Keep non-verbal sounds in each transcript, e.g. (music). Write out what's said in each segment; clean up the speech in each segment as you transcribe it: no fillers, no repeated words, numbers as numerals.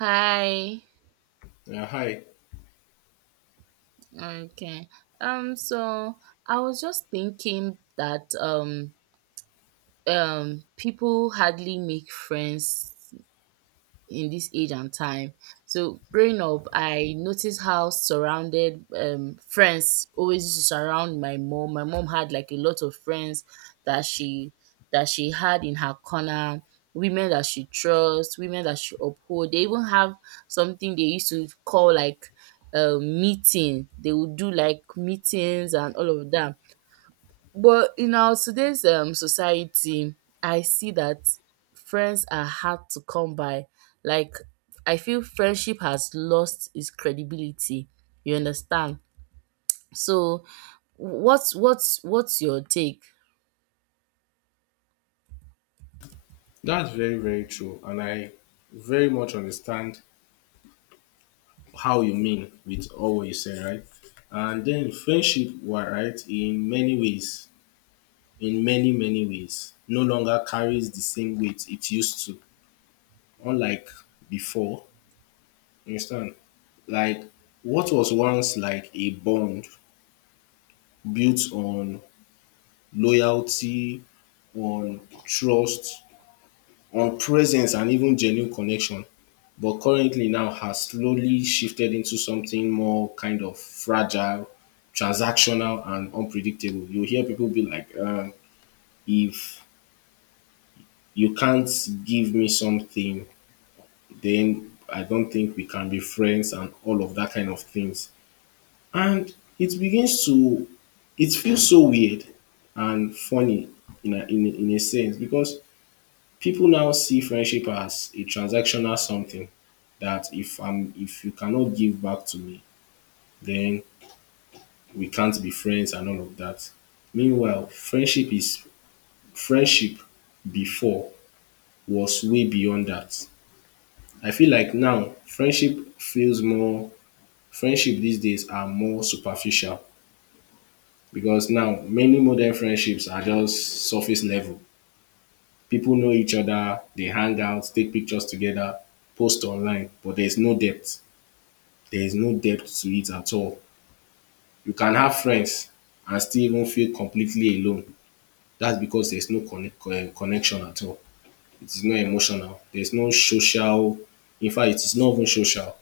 Hi. Yeah, hi. Okay. So I was just thinking that people hardly make friends in this age and time. So growing up, I noticed how surrounded friends always used to surround my mom. My mom had like a lot of friends that she that she had in her corner, women that she trusts, women that she uphold. They even have something they used to call like a meeting. They would do like meetings and all of that, but in our today's society, I see that friends are hard to come by. Like, I feel friendship has lost its credibility. You understand? So, what's your take? That's very, very true. And I very much understand how you mean with all what you said, right? And then friendship, were right, in many ways, in many, many ways, no longer carries the same weight it used to, unlike before. You understand? Like, what was once like a bond built on loyalty, on trust, on presence and even genuine connection, but currently now has slowly shifted into something more kind of fragile, transactional, and unpredictable. You hear people be like, if you can't give me something, then I don't think we can be friends, and all of that kind of things. And it begins to, it feels so weird and funny in a sense because people now see friendship as a transactional something that if you cannot give back to me, then we can't be friends and all of that. Meanwhile, friendship before was way beyond that. I feel like now friendship these days are more superficial because now many modern friendships are just surface level. People know each other, they hang out, take pictures together, post online, but there's no depth. There is no depth to it at all. You can have friends and still even feel completely alone. That's because there's no connection at all. It is not emotional. There's no social. In fact, it is not even social.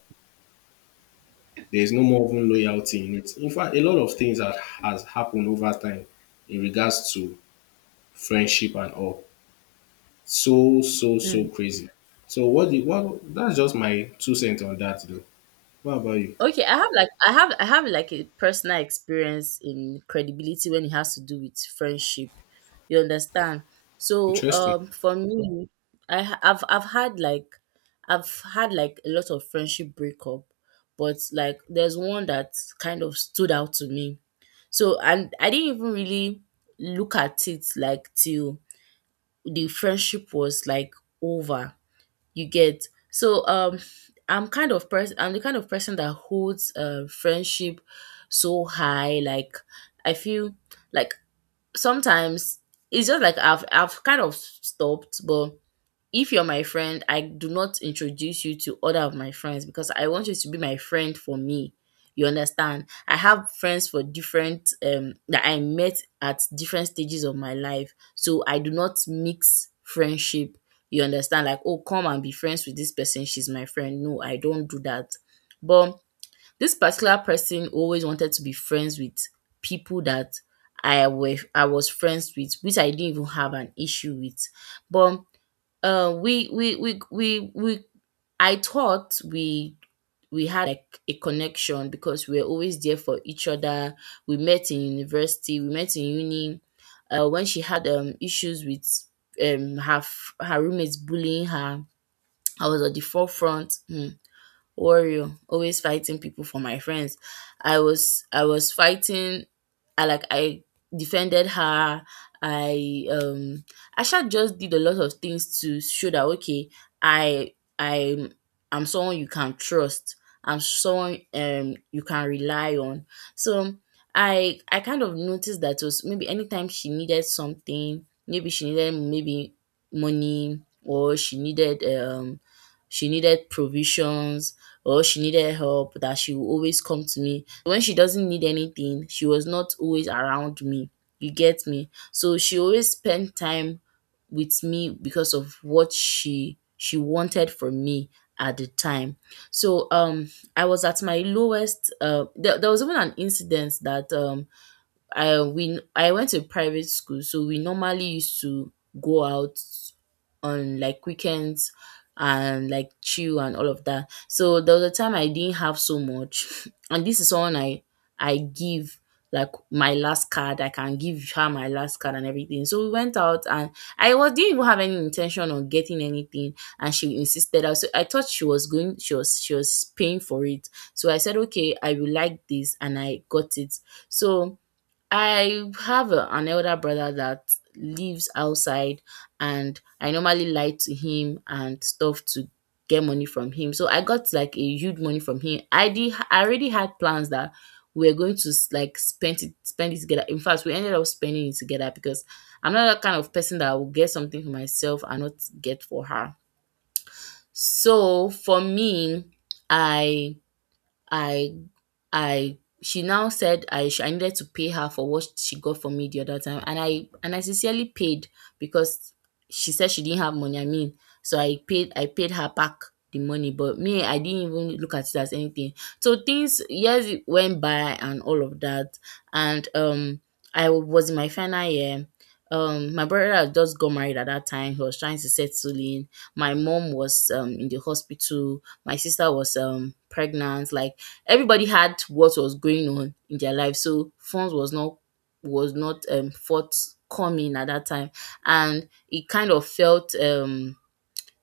There is no more even loyalty in it. In fact, a lot of things that has happened over time in regards to friendship and all. So so so crazy. So what the what that's just my 2 cents on that though. What about you? Okay, I have I have like a personal experience in credibility when it has to do with friendship. You understand? So Interesting. For me, I've had like I've had like a lot of friendship breakup, but like there's one that kind of stood out to me. So and I didn't even really look at it like till the friendship was like over, you get. So I'm kind of person I'm the kind of person that holds friendship so high. Like, I feel like sometimes it's just like I've kind of stopped. But if you're my friend, I do not introduce you to other of my friends because I want you to be my friend for me. You understand? I have friends for different that I met at different stages of my life. So I do not mix friendship. You understand? Like, oh, come and be friends with this person. She's my friend. No, I don't do that. But this particular person always wanted to be friends with people that I was friends with, which I didn't even have an issue with. But we I thought we had like a connection because we were always there for each other. We met in uni. When she had issues with her roommates bullying her, I was at the forefront. Hmm, warrior, always fighting people for my friends. I was fighting I like I defended her. I Asha just did a lot of things to show that, okay, I I I'm someone you can trust. I'm someone you can rely on. So I kind of noticed that it was maybe anytime she needed something, maybe she needed maybe money, or she needed provisions, or she needed help, that she would always come to me. When she doesn't need anything, she was not always around me. You get me? So she always spent time with me because of what she wanted from me at the time. So I was at my lowest. There was even an incident that I went to private school, so we normally used to go out on like weekends and like chill and all of that. So there was a time I didn't have so much, (laughs) (sniffs) and this is someone I give like my last card. I can give her my last card and everything. So we went out and I was didn't even have any intention on getting anything, and she insisted. I so I thought she was paying for it. So I said, okay, I will like this, and I got it. So I have an elder brother that lives outside, and I normally lie to him and stuff to get money from him. So I got like a huge money from him. I did. I already had plans that we were going to spend it together. In fact, we ended up spending it together because I'm not that kind of person that will get something for myself and not get for her. So for me, I I I she now said I needed to pay her for what she got for me the other time, and I sincerely paid because she said she didn't have money. I mean, so I paid her back the money, but me, I didn't even look at it as anything. So things years went by and all of that. And I was in my final year. My brother had just got married at that time, he was trying to settle in, my mom was in the hospital, my sister was pregnant, like everybody had what was going on in their life, so funds was not forthcoming at that time. And it kind of felt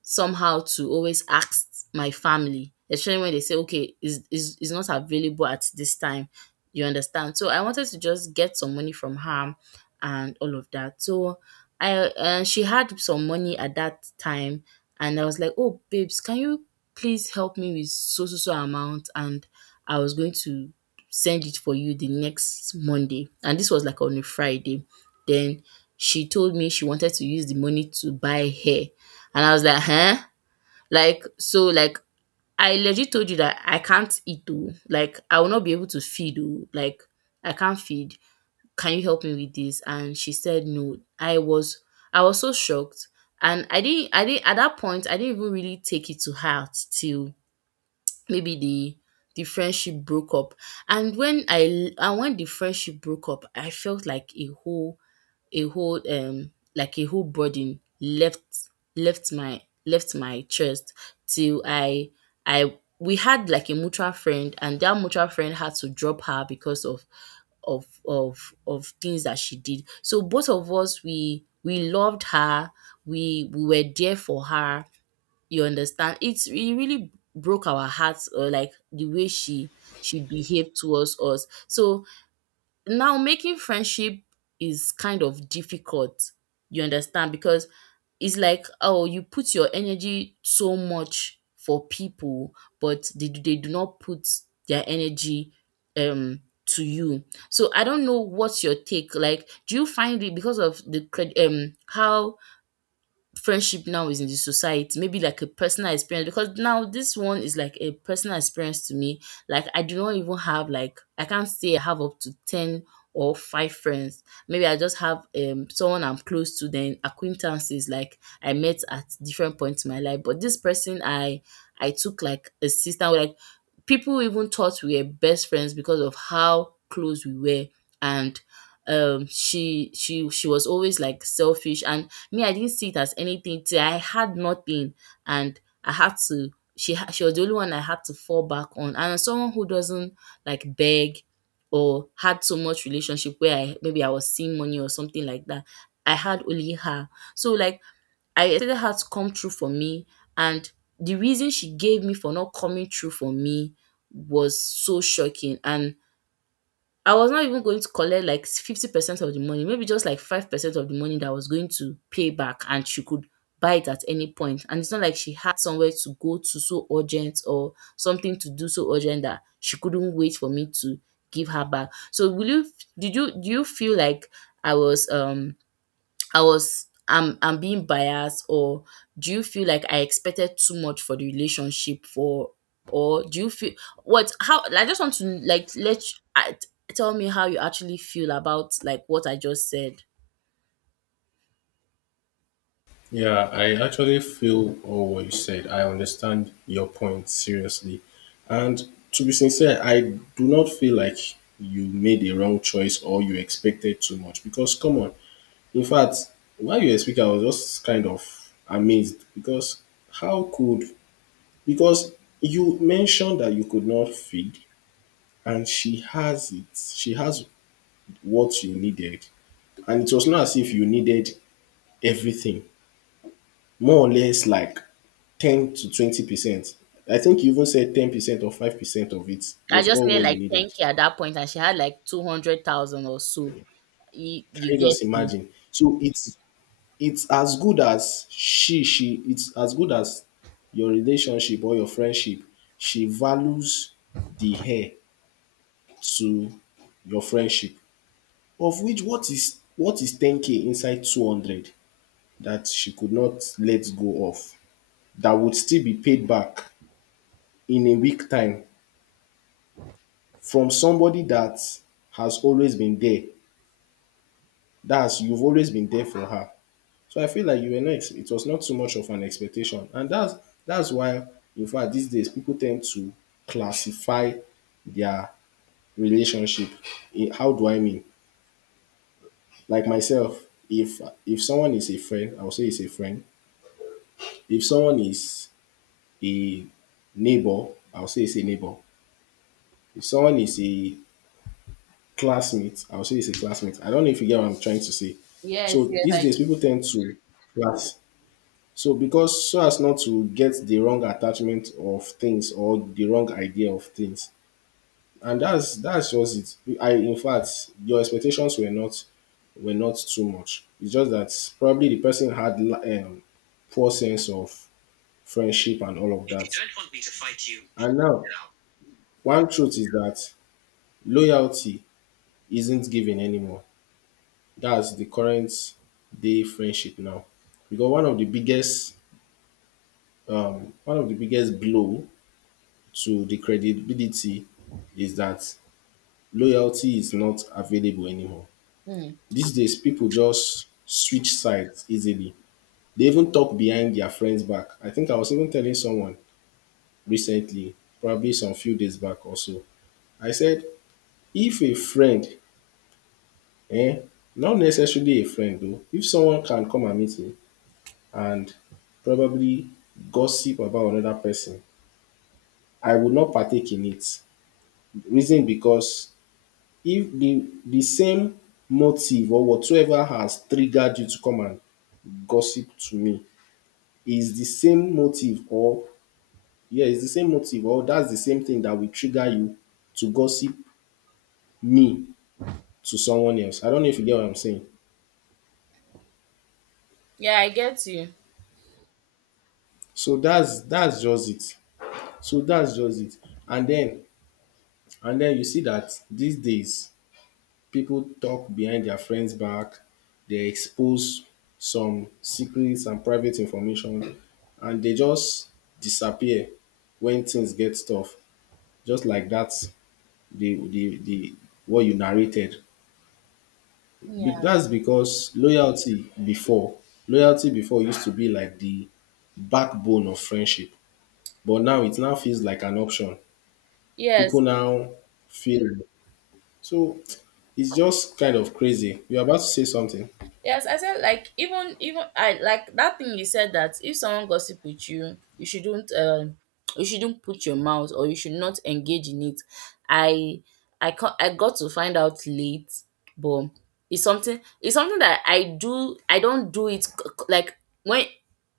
somehow to always ask my family, especially when they say, okay, is not available at this time. You understand? So I wanted to just get some money from her and all of that. So I she had some money at that time, and I was like, oh babes, can you please help me with so so so amount? And I was going to send it for you the next Monday, and this was like on a Friday. Then she told me she wanted to use the money to buy hair, and I was like, huh? Like, so, like, I legit told you that I can't eat though. Like, I will not be able to feed though. Like, I can't feed. Can you help me with this? And she said no. I was so shocked. And I didn't at that point I didn't even really take it to heart till maybe the friendship broke up. And when I and when the friendship broke up, I felt like a whole like a whole burden left my left my chest. Till I, we had like a mutual friend, and that mutual friend had to drop her because of of things that she did. So both of us, we loved her, we were there for her. You understand? It really broke our hearts, or like the way she behaved towards us. So now making friendship is kind of difficult, you understand, because it's like, oh, you put your energy so much for people, but they do not put their energy um to you. So I don't know, what's your take? Like, do you find it because of the how friendship now is in the society? Maybe like a personal experience, because now this one is like a personal experience to me. Like, I do not even have like, I can't say I have up to 10 or five friends. Maybe I just have someone I'm close to, then acquaintances like I met at different points in my life. But this person, I took like a sister. Like, people even thought we were best friends because of how close we were. And she was always like selfish, and me, I didn't see it as anything till I had nothing, and I had to, she was the only one I had to fall back on. And as someone who doesn't like beg or had so much relationship where I was seeing money or something like that, I had only her. So like, I expected her to come through for me. And the reason she gave me for not coming through for me was so shocking. And I was not even going to collect like 50% of the money, maybe just like 5% of the money that I was going to pay back, and she could buy it at any point. And it's not like she had somewhere to go to so urgent or something to do so urgent that she couldn't wait for me to give her back. So will you did you do you feel like I was I'm being biased? Or do you feel like I expected too much for the relationship, for, or do you feel what, how. I just want to like let you, I, tell me how you actually feel about like what I just said. Yeah, I actually feel all what you said. I understand your point seriously. And to be sincere, I do not feel like you made a wrong choice or you expected too much because, come on. In fact, while you were speaking, I was just kind of amazed because how could, because you mentioned that you could not feed and she has it. She has what you needed. And it was not as if you needed everything, more or less like 10 to 20%. I think you even said 10% or 5% of it I was just all made what you like needed. 10k at that point and she had like 200,000 or so. Can You you get just me? imagine? So it's as good as she it's as good as your relationship or your friendship. She values the hair to your friendship. Of which what is 10k inside 200 that she could not let go of, that would still be paid back in a week time from somebody that has always been there. That's, you've always been there for her. So I feel like you were not it was not too much of an expectation. And that's why in fact these days people tend to classify their relationship. Eh, how do I mean? Like myself, if someone is a friend, I'll say it's a friend. If someone is a neighbor, I'll say it's a neighbor. If someone is a classmate, I'll say it's a classmate. I don't know if you get what I'm trying to say. Yes, So yes, these I. days people tend to class. So because so as not to get the wrong attachment of things or the wrong idea of things. And that's just it. I in fact your expectations were not too much. It's just that probably the person had poor sense of friendship and all of that. And now one truth is that loyalty isn't given anymore. That's the current day friendship now. Because one of the biggest one of the biggest blow to the credibility is that loyalty is not available anymore. Mm. These days, people just switch sides easily. They even talk behind their friends' back. I think I was even telling someone recently, probably some few days back or so. I said, if a friend, eh, not necessarily a friend though, if someone can come and meet me and probably gossip about another person, I would not partake in it. Reason because if the same motive or whatsoever has triggered you to come and gossip to me is the same motive, or yeah, it's the same motive or that's the same thing that will trigger you to gossip me to someone else. I don't know if you get what I'm saying. Yeah, I get you. So that's just it. So that's just it. And then you see that these days people talk behind their friends' back, they expose some secrets and private information, and they just disappear when things get tough. Just like that, the what you narrated. Yeah. That's because loyalty before used to be like the backbone of friendship, but now it now feels like an option. People Yes. now feel so. It's just kind of crazy. You're about to say something. Yes, I said like, even I like that thing you said, that if someone gossip with you, you shouldn't put your mouth or you should not engage in it. I I can, I got to find out late, but it's something, it's something that I do, I don't do it like when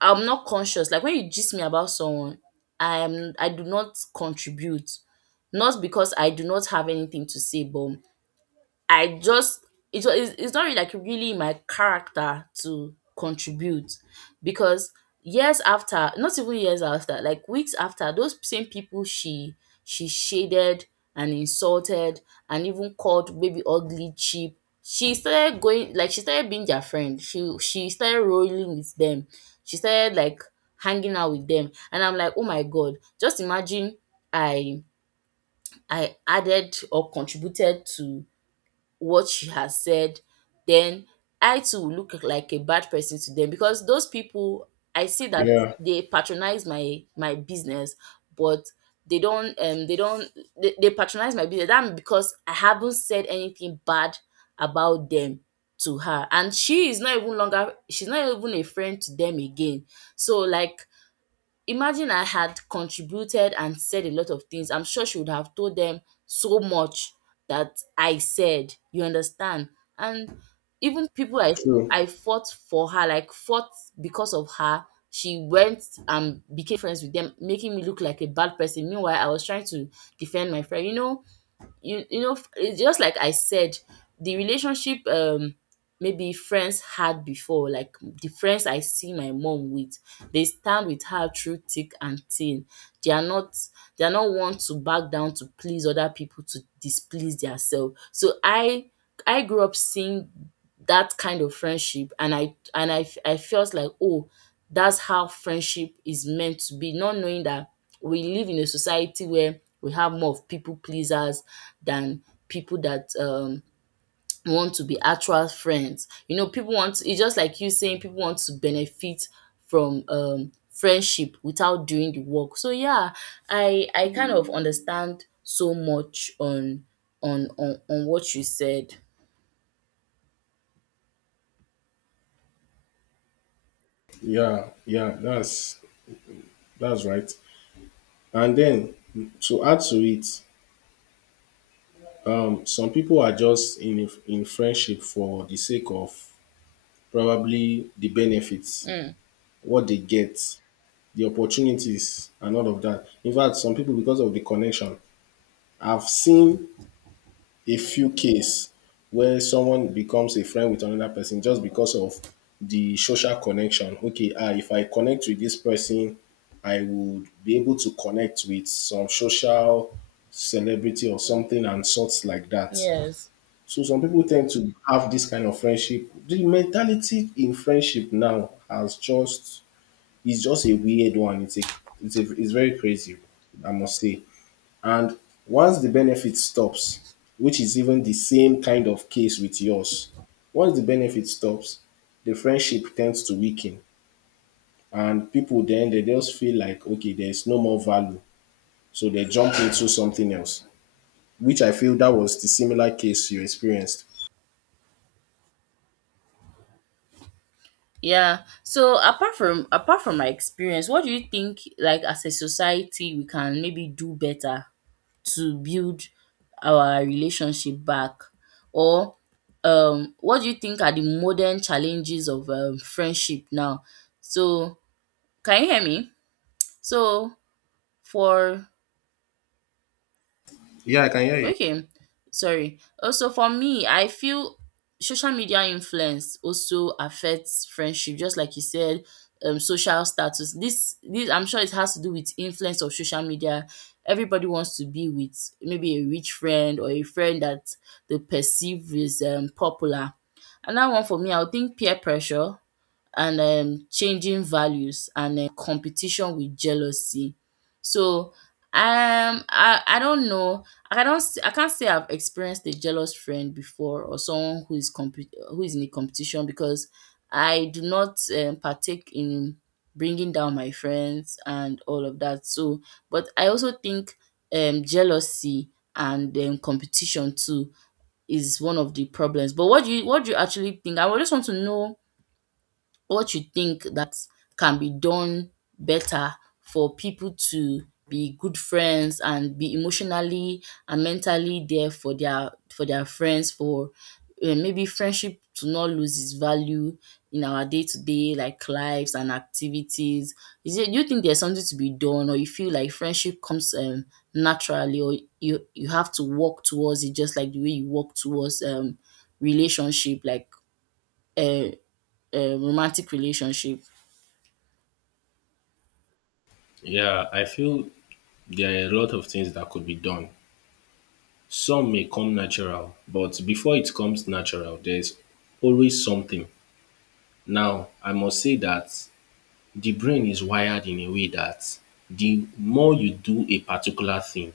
I'm not conscious. Like when you gist me about someone, I do not contribute. Not because I do not have anything to say, but I just it was it's not really like really in my character to contribute, because years after, not even years after, like weeks after, those same people she shaded and insulted and even called maybe ugly, cheap, she started being their friend, she started rolling with them, she started like hanging out with them, and I'm like, Oh my God, just imagine i I added or contributed to what she has said, then I too will look like a bad person to them, because those people, I see that Yeah. they patronize my business, but they don't they don't they patronize my business. That, because I haven't said anything bad about them to her, and she is not even a friend to them again. So like, imagine I had contributed and said a lot of things. I'm sure she would have told them so much that I said. You understand? And even people True. I fought for her, like fought because of her. She went and became friends with them, making me look like a bad person. Meanwhile, I was trying to defend my friend. You know, you know it's just like I said, the relationship, maybe friends had before, like the friends I see my mom with, they stand with her through thick and thin. They are not they are not one to back down, to please other people to displease themselves. So I grew up seeing that kind of friendship, and I felt like, Oh, that's how friendship is meant to be, not knowing that we live in a society where we have more of people pleasers than people that want to be actual friends. You know, people want, it's just like you saying, people want to benefit from friendship without doing the work. So yeah, I kind of understand so much on what you said. Yeah, yeah, that's right. And then to add to it, some people are just in friendship for the sake of probably the benefits, Mm, what they get, the opportunities, and all of that. In fact, some people because of the connection, I've seen a few case where someone becomes a friend with another person just because of the social connection. Okay, if I connect with this person, I would be able to connect with some social celebrity or something and sorts like that. yes. So some people tend to have this kind of friendship. The mentality in friendship now has just it's just a weird one. It's a it's very crazy, I must say. And once the benefit stops, which is even the same kind of case with yours, once the benefit stops, the friendship tends to weaken. And people then they just feel like okay, there's no more value. So they jump into something else. Which I feel that was the similar case you experienced. Yeah. So apart from my experience, what do you think, like, as a society we can maybe do better to build our relationship back? Or what do you think are the modern challenges of friendship now? So can you hear me? So for Yeah, I can hear you. Okay, sorry. Also, for me, I feel social media influence also affects friendship, just like you said, social status. This, I'm sure it has to do with influence of social media. Everybody wants to be with maybe a rich friend or a friend that they perceive is popular. Another one for me, I would think peer pressure and changing values and competition with jealousy. So I don't know. I don't s- I can't say I've experienced a jealous friend before, or someone who is in a competition, because I do not partake in bringing down my friends and all of that. So, but I also think jealousy and competition too is one of the problems. But what do you actually think? I would just want to know what you think that can be done better for people to be good friends and be emotionally and mentally there for their friends, for maybe friendship to not lose its value in our day-to-day like lives and activities. Is it Do you think there's something to be done, or you feel like friendship comes naturally, or you have to work towards it, just like the way you work towards relationship, like a a romantic relationship? Yeah, I feel there are a lot of things that could be done. Some may come natural, but before it comes natural, there's always something. Now, I must say that the brain is wired in a way that the more you do a particular thing,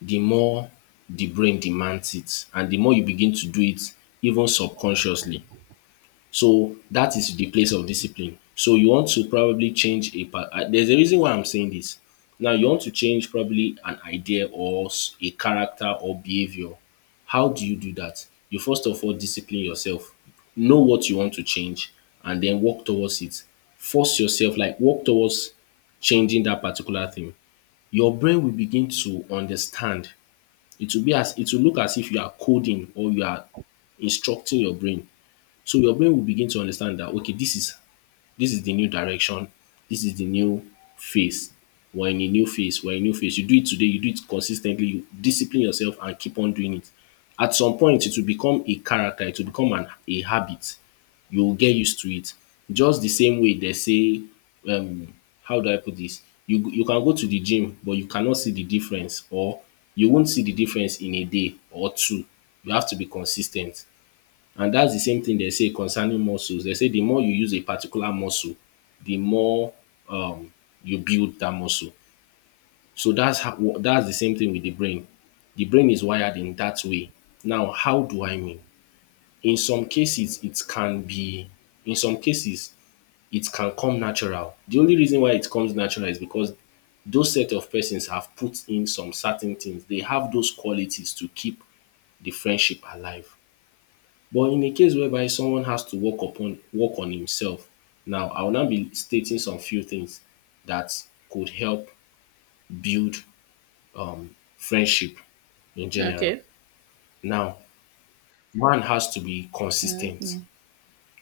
the more the brain demands it and the more you begin to do it even subconsciously. So that is the place of discipline. So you want to probably change a part. There's a reason why I'm saying this. Now you want to change probably an idea or a character or behavior. How do you do that? You first of all discipline yourself. Know what you want to change and then work towards it. Force yourself, like work towards changing that particular thing. Your brain will begin to understand. It will be as it will look as if you are coding or you are instructing your brain, so your brain will begin to understand that okay, this is the new direction, this is the new phase. We're in a new phase, we're in a new phase. You do it today, you do it consistently, you discipline yourself and keep on doing it. At some point, it will become a character, it will become an a habit. You will get used to it. Just the same way they say, um, how do I put this? You can go to the gym, but you cannot see the difference, or you won't see the difference in a day or two. You have to be consistent. And that's the same thing they say concerning muscles. They say the more you use a particular muscle, the more um, you build that muscle. So that's how, that's the same thing with the brain. The brain is wired in that way. Now, how do I mean? In some cases, it can be, in some cases, it can come natural. The only reason why it comes natural is because those set of persons have put in some certain things. They have those qualities to keep the friendship alive. But in a case whereby someone has to work on himself, now I will now be stating some few things that could help build friendship in general. Okay. Now, one has to be consistent. Mhm.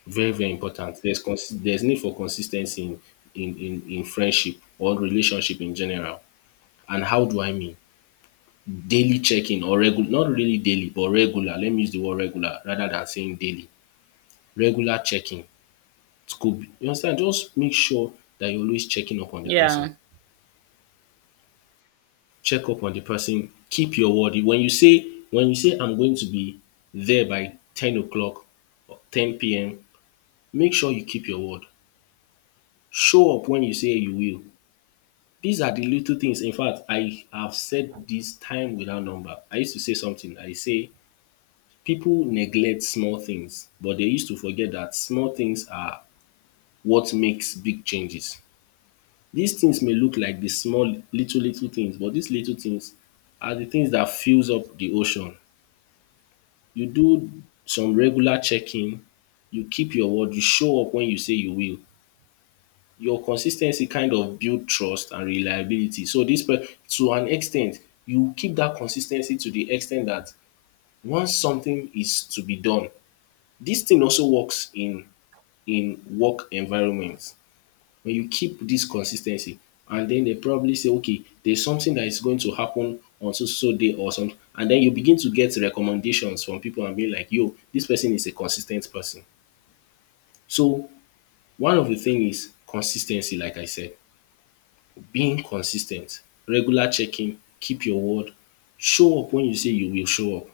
Very, very important. There's there's need for consistency in, in friendship or relationship in general. And how do I mean? Daily checking or regular, not really daily, but regular. Let me use the word regular rather than saying daily. Regular checking scope. You understand? Just make sure that you're always checking up on the person. Yeah. Check up on the person. Keep your word. When you say I'm going to be there by 10 o'clock or 10 p.m., make sure you keep your word. Show up when you say you will. These are the little things. In fact, I have said this time without number. I used to say something. I say people neglect small things, but they used to forget that small things are what makes big changes. Dis things may look like de small little little things, but dis little things are de things dat fills up de ocean. You do some regular checking, you keep your word, you show up wen you say you will. Your consis ten cy kind of build trust and reliability. So dis, to an ex ten t you keep dat consis ten cy, to de ex ten t dat once something is to be done. Dis thing also works in work environment. When you keep this consistency, and then they probably say, okay, there's something that is going to happen on so so day or something. And then you begin to get recommendations from people and be like, yo, this person is a consistent person. So one of the things is consistency. Like I said, being consistent, regular checking, keep your word, show up when you say you will show up.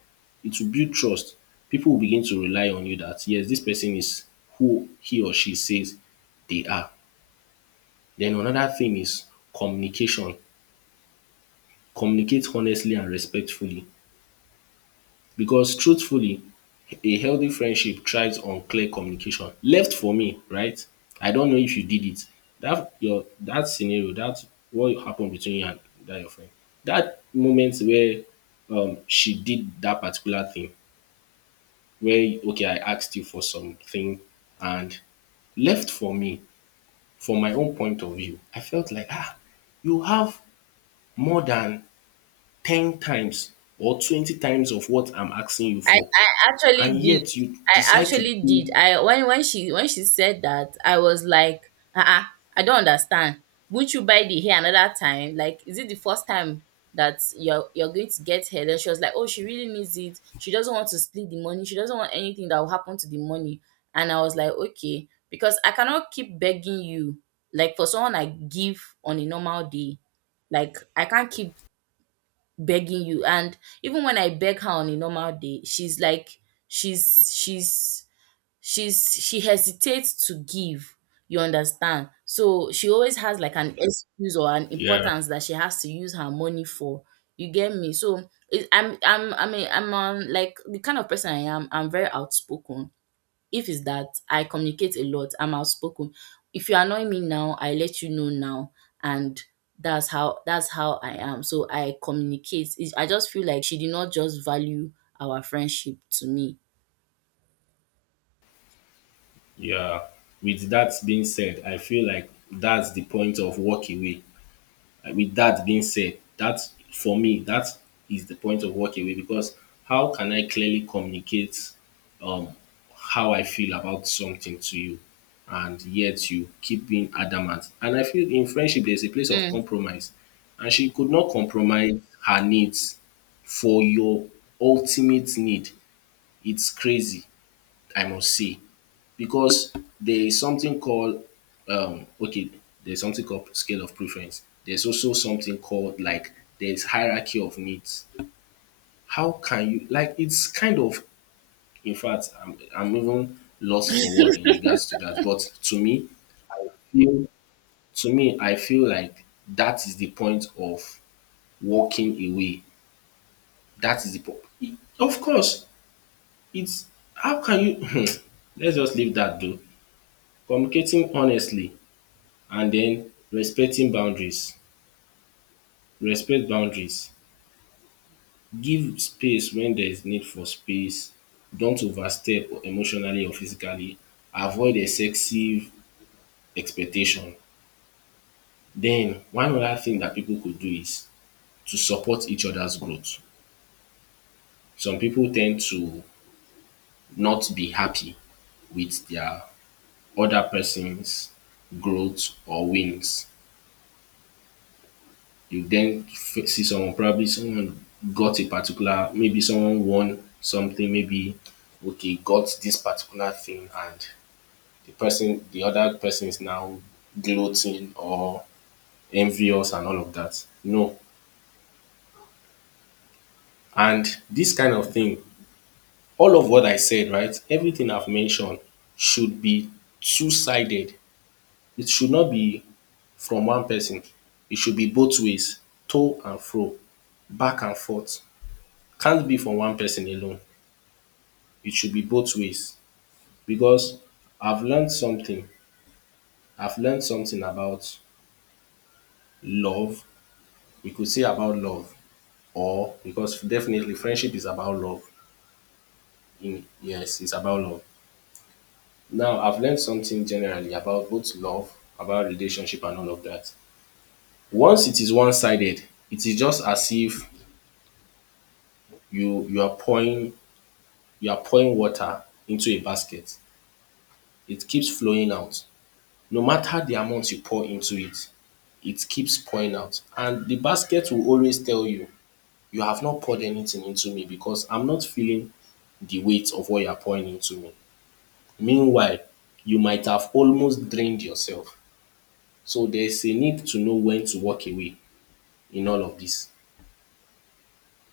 It will build trust. People will begin to rely on you, that yes, this person is who he or she says they are. Then another thing is communication. Communicate honestly and respectfully, because truthfully, a healthy friendship thrives on clear communication. Left for me, right, I don't know if you did it. That your, that scenario, that what happened between you and that your friend, that moment where she did that particular thing where, okay, I asked you for something and, left for me, from my own point of view, I felt like, ah, you have more than 10 times or 20 times of what I'm asking you I, for, I actually and did. yet you I decide to actually did. do. I when she said that, I was like, uh-uh, I don't understand. Won't you buy the hair another time? Like, is it the first time that you're going to get hair? Then she was like, Oh, she really needs it. She doesn't want to split the money. She doesn't want anything that will happen to the money. And I was like, Okay, because I cannot keep begging you. Like for someone I give on a normal day, like I can't keep begging you. And even when I beg her on a normal day, she's like she's she's she's she hesitates to give. You understand? So she always has like an excuse or an Yeah, importance that she has to use her money for. You get me? So it, I'm I mean, I'm like the kind of person I am, I'm very outspoken. If it's that I communicate a lot, I'm outspoken. If you annoy me now, I let you know now, and that's how I am. So I communicate. It's, I just feel like she did not just value our friendship to me. yeah. With that being said, I feel like that's the point of walk away. With that being said, that, for me, that is the point of walk away. Because how can I clearly communicate um, how I feel about something to you? And yet you keep being adamant. And I feel in friendship there's a place of Mm, compromise. And she could not compromise her needs for your ultimate need. It's crazy. I must see, because there is something called, okay, there's something called scale of preference, there's also something called, like, there's hierarchy of needs. How can you, like, it's kind of, in fact, I'm even lost for word in regards to that. But to me, I feel, like that is the point of walking away. That is the point. Of course, it's, how can you (laughs) (clears throat) let's just leave that though. Communicating honestly and den respecting boundaries. Respect boundaries. Give space wen there is need for space. Don't overstep, or emotionally or physically. Avoid excessive expectation. Den one other thing dat pipu could do is to support each other's growth. Some pipu ten d to not be happy with their other person's growth or wins. You then see someone, probably someone got a particular, maybe someone won something, maybe, okay, got this particular thing, and the person, the other person is now gloating or envious and all of that. No. And this kind of thing, all of what I said, right, everything I've mentioned should be two sided. It should not be from one person, it should be both ways, to and fro, back and forth. Can't be from one person alone. It should be both ways, because I've learned something. I've learned something about love. We could say about love, or, because definitely friendship is about love. In, yes, it's about love. Now, I've learned something generally about both love, about relationship, and all of that. Once it is one-sided, it is just as if you are pouring, you are pouring water into a basket. It keeps flowing out. No matter the amount you pour into it, it keeps pouring out. And the basket will always tell you, you have not poured anything into me, because I'm not feeling the weight of what you're pouring into me. Meanwhile, you might have almost drained yourself. So there's a need to know when to walk away in all of this.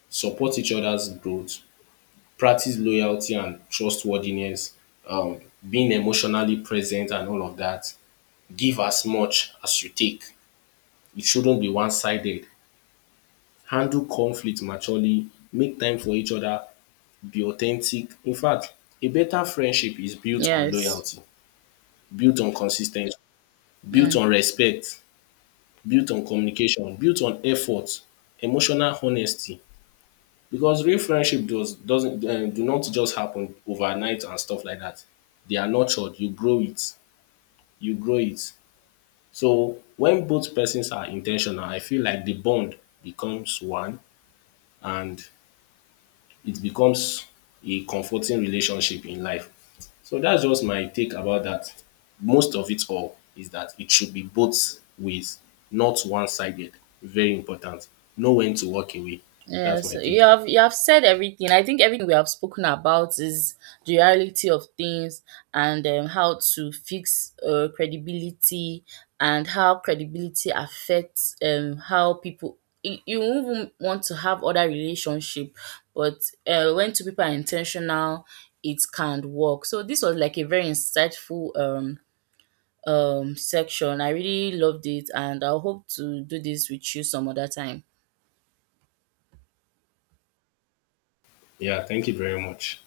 Support each other's growth, practice loyalty and trustworthiness, um, being emotionally present and all of that. Give as much as you take. It shouldn't be one sided. Handle conflict maturely, make time for each other, be authentic. In fact, a better friendship is built on yes. loyalty, built on consis ten cy, built Mm. on respect, built on communication, built on effort, emotional honesty. Because real friendship doesn't do not just happen overnight and stuff like that. They are nurtured. You grow it, you grow it. So when both persons are in ten tional, I feel like the bond becomes one, and it becomes a comforting relationship in life. So that's just my take about that. Most of it all is that it should be both ways, not one sided. Very important. Know when to walk away. Yeah, That's my so you take. have you have said everything. I think everything we have spoken about is the reality of things, and how to fix credibility, and how credibility affects how people. You won't even want to have other relationship, but when two people are intentional, it can work. So this was like a very insightful section. I really loved it, and I hope to do this with you some other time. Yeah, thank you very much.